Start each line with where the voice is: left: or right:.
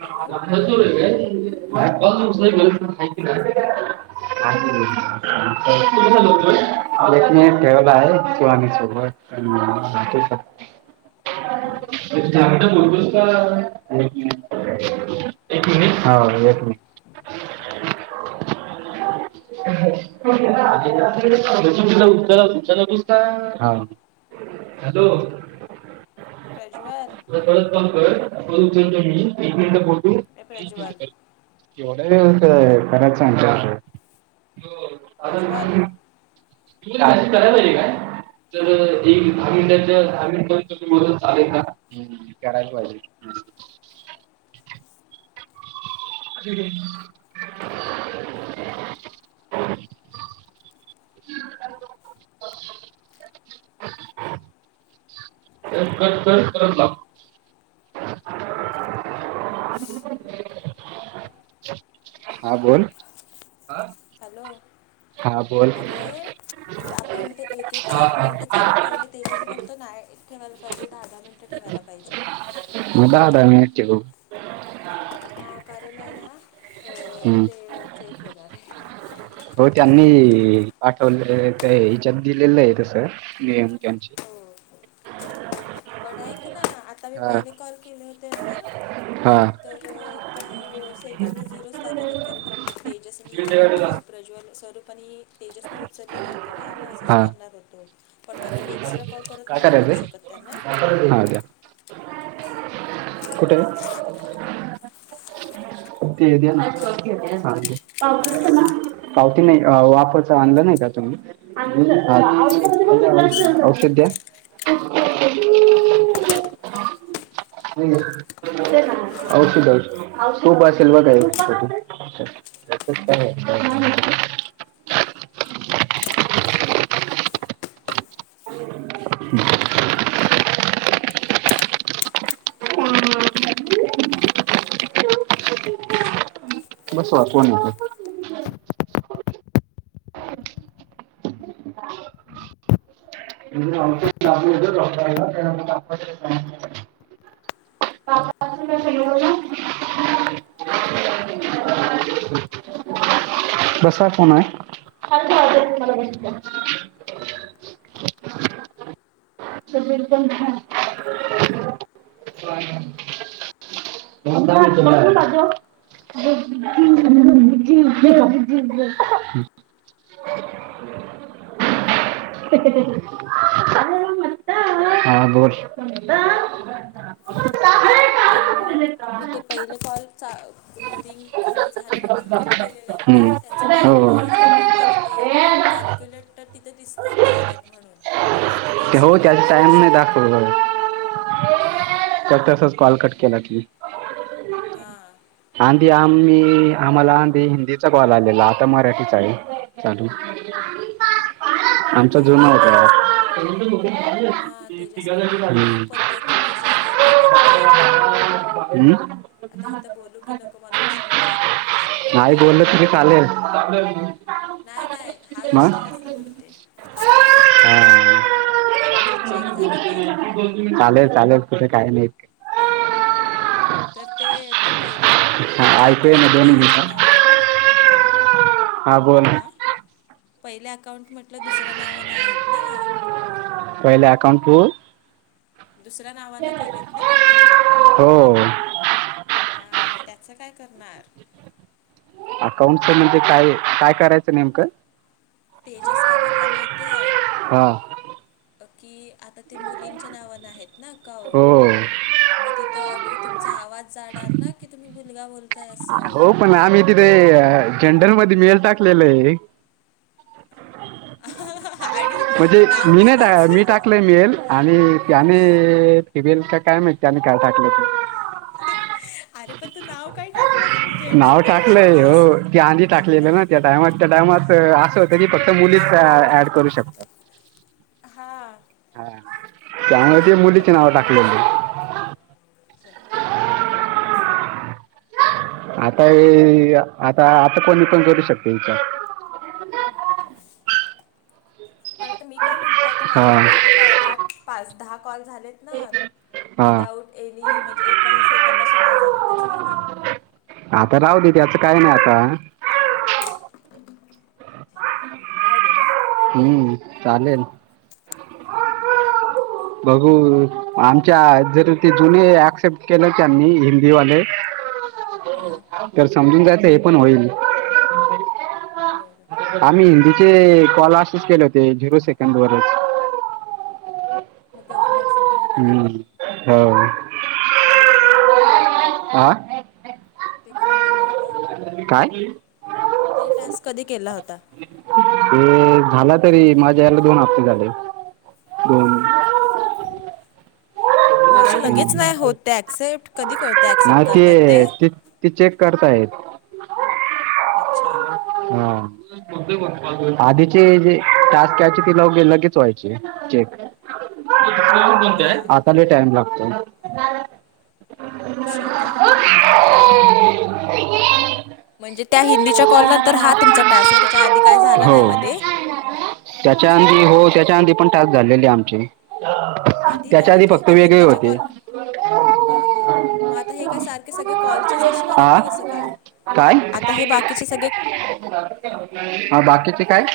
left: Hello
right: [inaudible] [inaudible] [inaudible] एक minute ह एक मिनिट [inaudible] [inaudible] हाव हॅलो
left: प्रज्वल
right: [inaudible] परत फोन कर फोन उचलतो मी एक मिनिट बोल
left: ये प्रज्वल
right: एवढ्या व्यवस्थ कराय
left: प्रज्वल
right: [inaudible] [inaudible] कराय पाहिजे काय तर एक दहा मिनिटाच्या दहा मिनिट [inaudible] चालेल का करायला पाहिजे ठीक आहे कट कर परत लाव हा बोल हा.
left: हॅलो
right: हा बोल
left: अरे आपण ते एक एक चा
right: हा
left: मिनट चालू
right: हा.
left: ठेवलंय ते [inaudible] बोलतो ना ठेवायला पाहिजे दहा दहा मिनटं ठेवायला पाहिजे
right: मग दहा दहा मीनटं ठेऊ
left: हा कारण आहे ना अ ते चेक होणार आहे
right: हो त्यांनी पाठवले हेज्यात दिलेलं आहे तसं नियम त्यांचे
left: हो पण ऐक ना आता मी
right: हा
left: पहिले कॉल केले होते ना
right: हा
left: अं, तर ते सेकंद झिरो च दाखवतात कारण तेजस नी आपल प्रज्वल स्वरूप आणि तेजसने उचलले नव्हते ना आम्ही असंच
right: हा.
left: करणार होतो पण मग आता मी एक्स्ट्रा कॉल परत
right: काय
left: नाही ना करू
right: करायचंय?
left: शकत त्यांना
right: हा दया कुठे ते देना हा घे पावशेरच ना पावती नाई अ वाफच आणलं नाई का तुम्ही [inaudible] औषध द्या [inaudible] औषध औषध ट्युब असेल बगा एक [unintelligible] [inaudible] बस [inaudible] [inaudible] [inaudible] बसा कोणाय [unintelligible] तर बिलकुल ह. बसुन पाजव. [unintelligible] [inaudible] अरे वा मस्त. हा बोल
left: हम्म.
right: [unintelligible]
left: तर मग मी ते पहिले कॉल चा रिंग वो झाल्यानंतर कट केलेल हाइत ना.
right: हम्म
left: त्याचं
right: हो
left: टाईम नाई हे झालय म आता ते कॅल्क्युलेट तर तिथं दिसताय झालेत म्हणून. पण माझा मी.
right: घ्या ओ
left: एक्स्ट्रा कॉल
right: जास्त
left: नाही करू
right: टाइम नइ
left: शकत
right: दाखवला.
left: हो
right: तर तसच कॉल कट केला की.
left: हा...
right: आंधी आमी आम्हाला आंधी हिंदीचा कॉल आलेला आता मराठीचा. [unintelligible]
left: होय काय हा तेजस पण. हां तेजस पण
right: हम
left: बोलला पण ते तुम्ही जे हे
right: [unintelligible]
left: केलेत ना
right: हम्..
left: आता हीत बोलू की नको मला विश विचार प्रश्न पडला.
right: आई बोलल तु चालेल.
left: नायनाय हा
right: मग
left: विषय असं बोलतेय.
right: हा...
left: कारण जर चेक झालं तर.
right: चालेल चालेल तेझ काय नाई.
left: तर ते तू पहिले तुमच्या
right: ऐकूया ना
left: अकाउंट
right: दोन
left: हेच्या
right: मिनिटं.
left: नावान आहेत ना.
right: हा बोल..
left: हा पहिले अकाउंट म्हटलं दुसऱ्या नावानं आहेत ना.
right: पहिले अकाउंट तु.
left: दुसऱ्या नावान केलेत ना तुम्ही.
right: हो.
left: हा म ग याचं काय करणार.
right: अकाउंटच म्हणजे काय काय करायचं नेमकं.
left: तेजस काय बोल्ला माहितीए.
right: हां...
left: की आता ते मुलींच्या नावानें आहेत ना
right: हो
left: अकाउंट. मग तित ऑड तुमचा आवाज जाणार ना की तुम्ही मुलगा बोलतो.
right: हो पण आमी तिते जेंडल मध्ये मेल टाकलेले. [inaudible]
left: आणि
right: म्हणजे
left: नाव
right: मी नाही
left: मुलाचं
right: टाकले मेल आणि त्याने.
left: हा
right: टिल काय माहिती काय टाकलं.
left: अरे, पण तू नाव काय टाकलंयच.
right: नाव टाकलंय हो. ती आंधी टाकलेलं ना त्या टायमात त्या टायमात असं होतं की फक्त मुलीच ऍड करू शकतात.
left: हां...
right: हा त्यामुळे ते मुलीची नाव टाकले. [unintelligible] आता हे आता - आता कोणी कोण करू शकते विचार. हो ना
left: पण आता मी काय म्हणते. आता
right: हा
left: माझे ते पहिले, आठ पाच दहा कॉल झाले.
right: हा
left: विदाउट एनी म्हणजे एकेकाही सेकंद असे नाही झाले त्याचं काय करू?
right: आता राह दे त्याचं काय नाही आता. ह
left: राह दे ना.
right: हम्म, चालेल. बघू आमच्या जर ते जुने ऍक्सेप्ट केले त्यांनी हिंदीवाले
left: हां
right: तर, समजून जायचं हे पण होईल.
left: बरं.
right: आम्ही हिंदीचे कॉल असेचं केले होते झिरो सेकंड वरच.
left: मग अजून क्से
right: हम्म, हो.
left: कधी केलं होतं ते
right: हा
left: - ते कधी केलं होतं.
right: काय?
left: ते टास्क, कधी केला होता?
right: ते झाला तरी माझ्या याला दोन हप्ते झाले दोन.
left: म - असे लगेच नाही होत ते ॲक्सेप्ट कधी करत
right: म - ते - ते - ते चेक करता येतं.
left: अच्छा,
right: हा. आधीचे जे टास्क क्यायचे ती लगेच व्हायचे चेक.
left: हां
right: आता लई टाइम लागतो.
left: असे काय? म्हणजे, त्या हिंदीच्या कॉल नंतर हा तुमचा टास आहे त्याच्या आधी
right: हो.
left: नाही मध्ये
right: त्याच्या
left: अच्छा,
right: आधी हो त्याचा आधी तो पण टास्क, झालेले आमचे.
left: आधी नाही
right: त्याच्या
left: म्हणजे,
right: फक्त
left: त्या
right: वेगळे
left: हिंदीच्या
right: होते.
left: कॉलना हा - हा मग आता हे काय सारखे सगळे कॉल असणार आहेत
right: हा
left: की कसं काय?
right: काय
left: आता हे, बाकीचे सगळे
right: हा बाकीचे काय?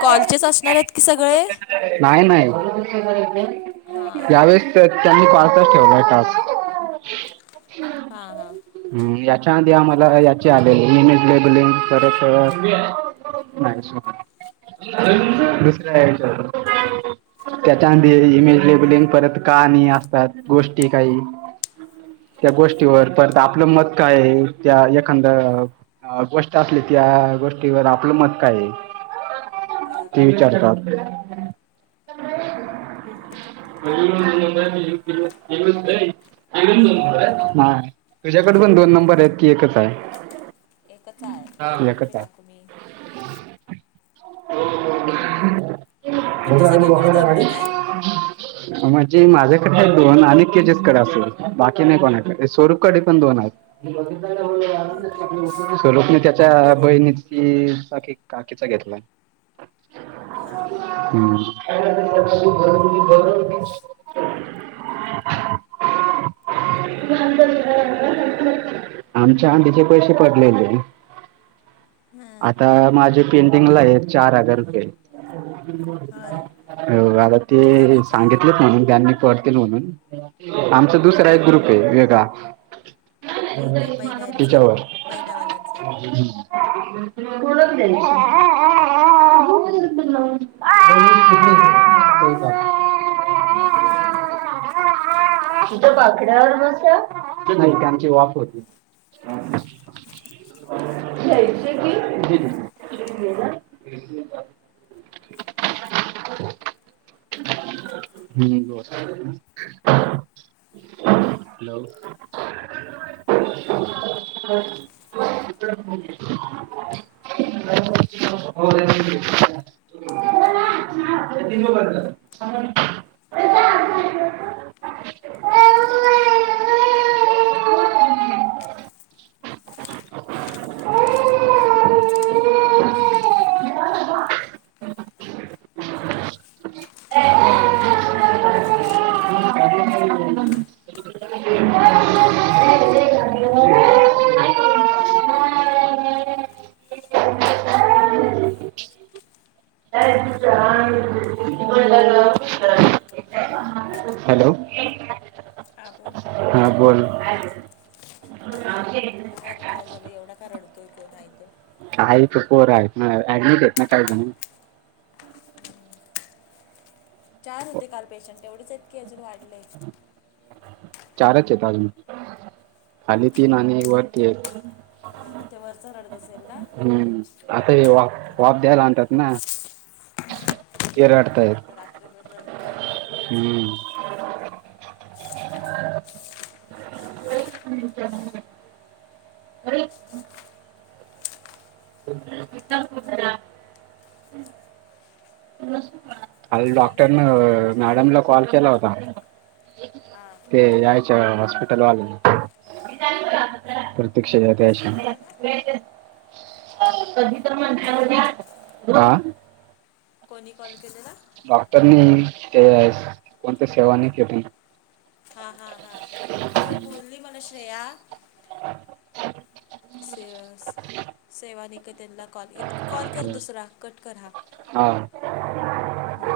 left: कॉलचेचं असणार आहेत की सगळे?
right: नाही - नाही
left: हां
right: यावेळेसं त्यांनी परसा ठेवलाय टास्क.
left: हा हा.
right: हम् याच्या आधी आम्हाला याचे आले ईमेल लेबलिंग परत. नाही दुसऱ्या याच्या [inaudible] त्याच्यामध्ये ईमेल लेबलीन परत का नाही असतात गोष्टी काही त्या गोष्टीवर परत आपलं मत काय आहे? त्या एखादा ह, गोष्ट असली त्या गोष्टीवर आपलं मत काय हे?
left: हा.
right: विचारतात.
left: हां
right: [unintelligible] तुझ्याकडं पण दोन नंबर आहेत की एकचं हाय?
left: एकचायं दोन कुठले टाकू मी? तुमचे सगळ्यांकडे दोन दोन आहेत
right: [unintelligible] [inaudible] म्हणजे माझ्याकडं हाय दोन, आणि तेजसकडे असंल. बाकी नाय कोणाकडं स्वरूप कडे पण दोन आहेत.
left: होय काय
right: स्वरूपने त्याच्या
left: बरं
right: बहिणी चा कि, काकीचा घेतलायं.
left: आहे हां हां
right: [inaudible] [inaudible] आमच्या आंधीचे पैसे पडलेले.
left: हां
right: आता माझे पेंडिंगला आहेत, चार हजार रुपये.
left: हल
right: हो, आता
left: चार
right: ते
left: हजार
right: सांगितलं त्यांनी, त्यांनी करतील म्हणून. आमचा
left: हा
right: दुसरा एक ग्रुपयं, वेगळा.
left: एक काय पहिल्यांचा
right: तिच्यावर. [inaudible] [inaudible]
left: पहिल्यावाल्यांचा
right: इथं बाकड्यावर बसा. ते नाय, त्यांची वाफ होती. [inaudible] [inaudible] Hello [inaudible] [unintelligible] [unintelligible] hello [inaudible] hello.
left: हा बोल.
right: हा बोल.
left: काय रे काय झालं, एवढा का रडतोय, कोण हाय तो?
right: हा इथं पोर आहेत ना, ऍडमिट आहेत ना काय जणं.
left: चार होते काल पेशंट, एवढेच आहेत की, अजून वाढले?
right: चारंच येत अजून, खाली तीन आणि वरती एक.
left: म ते वरचं रडत असेल. ना
right: हूं, आता हे वाफ,
left: ते
right: वाफ
left: रात्र
right: द्यायला आणतात ना. ते रडतायेत,
left: ते तर रात्रभर रडतंय ते
right: हूं.
left: वरचं
right: [unintelligible] [unintelligible] काल,
left: रिक्वायरमेंट किती कंप्लीट
right: डॉक्टरनं
left: झाल्या रे
right: मॅडमला कॉल केला होता.
left: हां.
right: ते यायच्या हॉस्पिटल वाल्या
left: हॉस्पिटलवाला
right: [unintelligible] कधी तर माणसावानी,
left: कोणी
right: आ?
left: कोणी कॉल केलेला?
right: डॉक्टरनी, ते कोणत्या सेवानिकेतन
left: हां हां हां. हो, बोलली मला श्रेया
right: [inaudible]
left: से सेवानिकेतनला कॉल य कॉल कर दुसरा कट कर हा.
right: हां.
left: हम्म.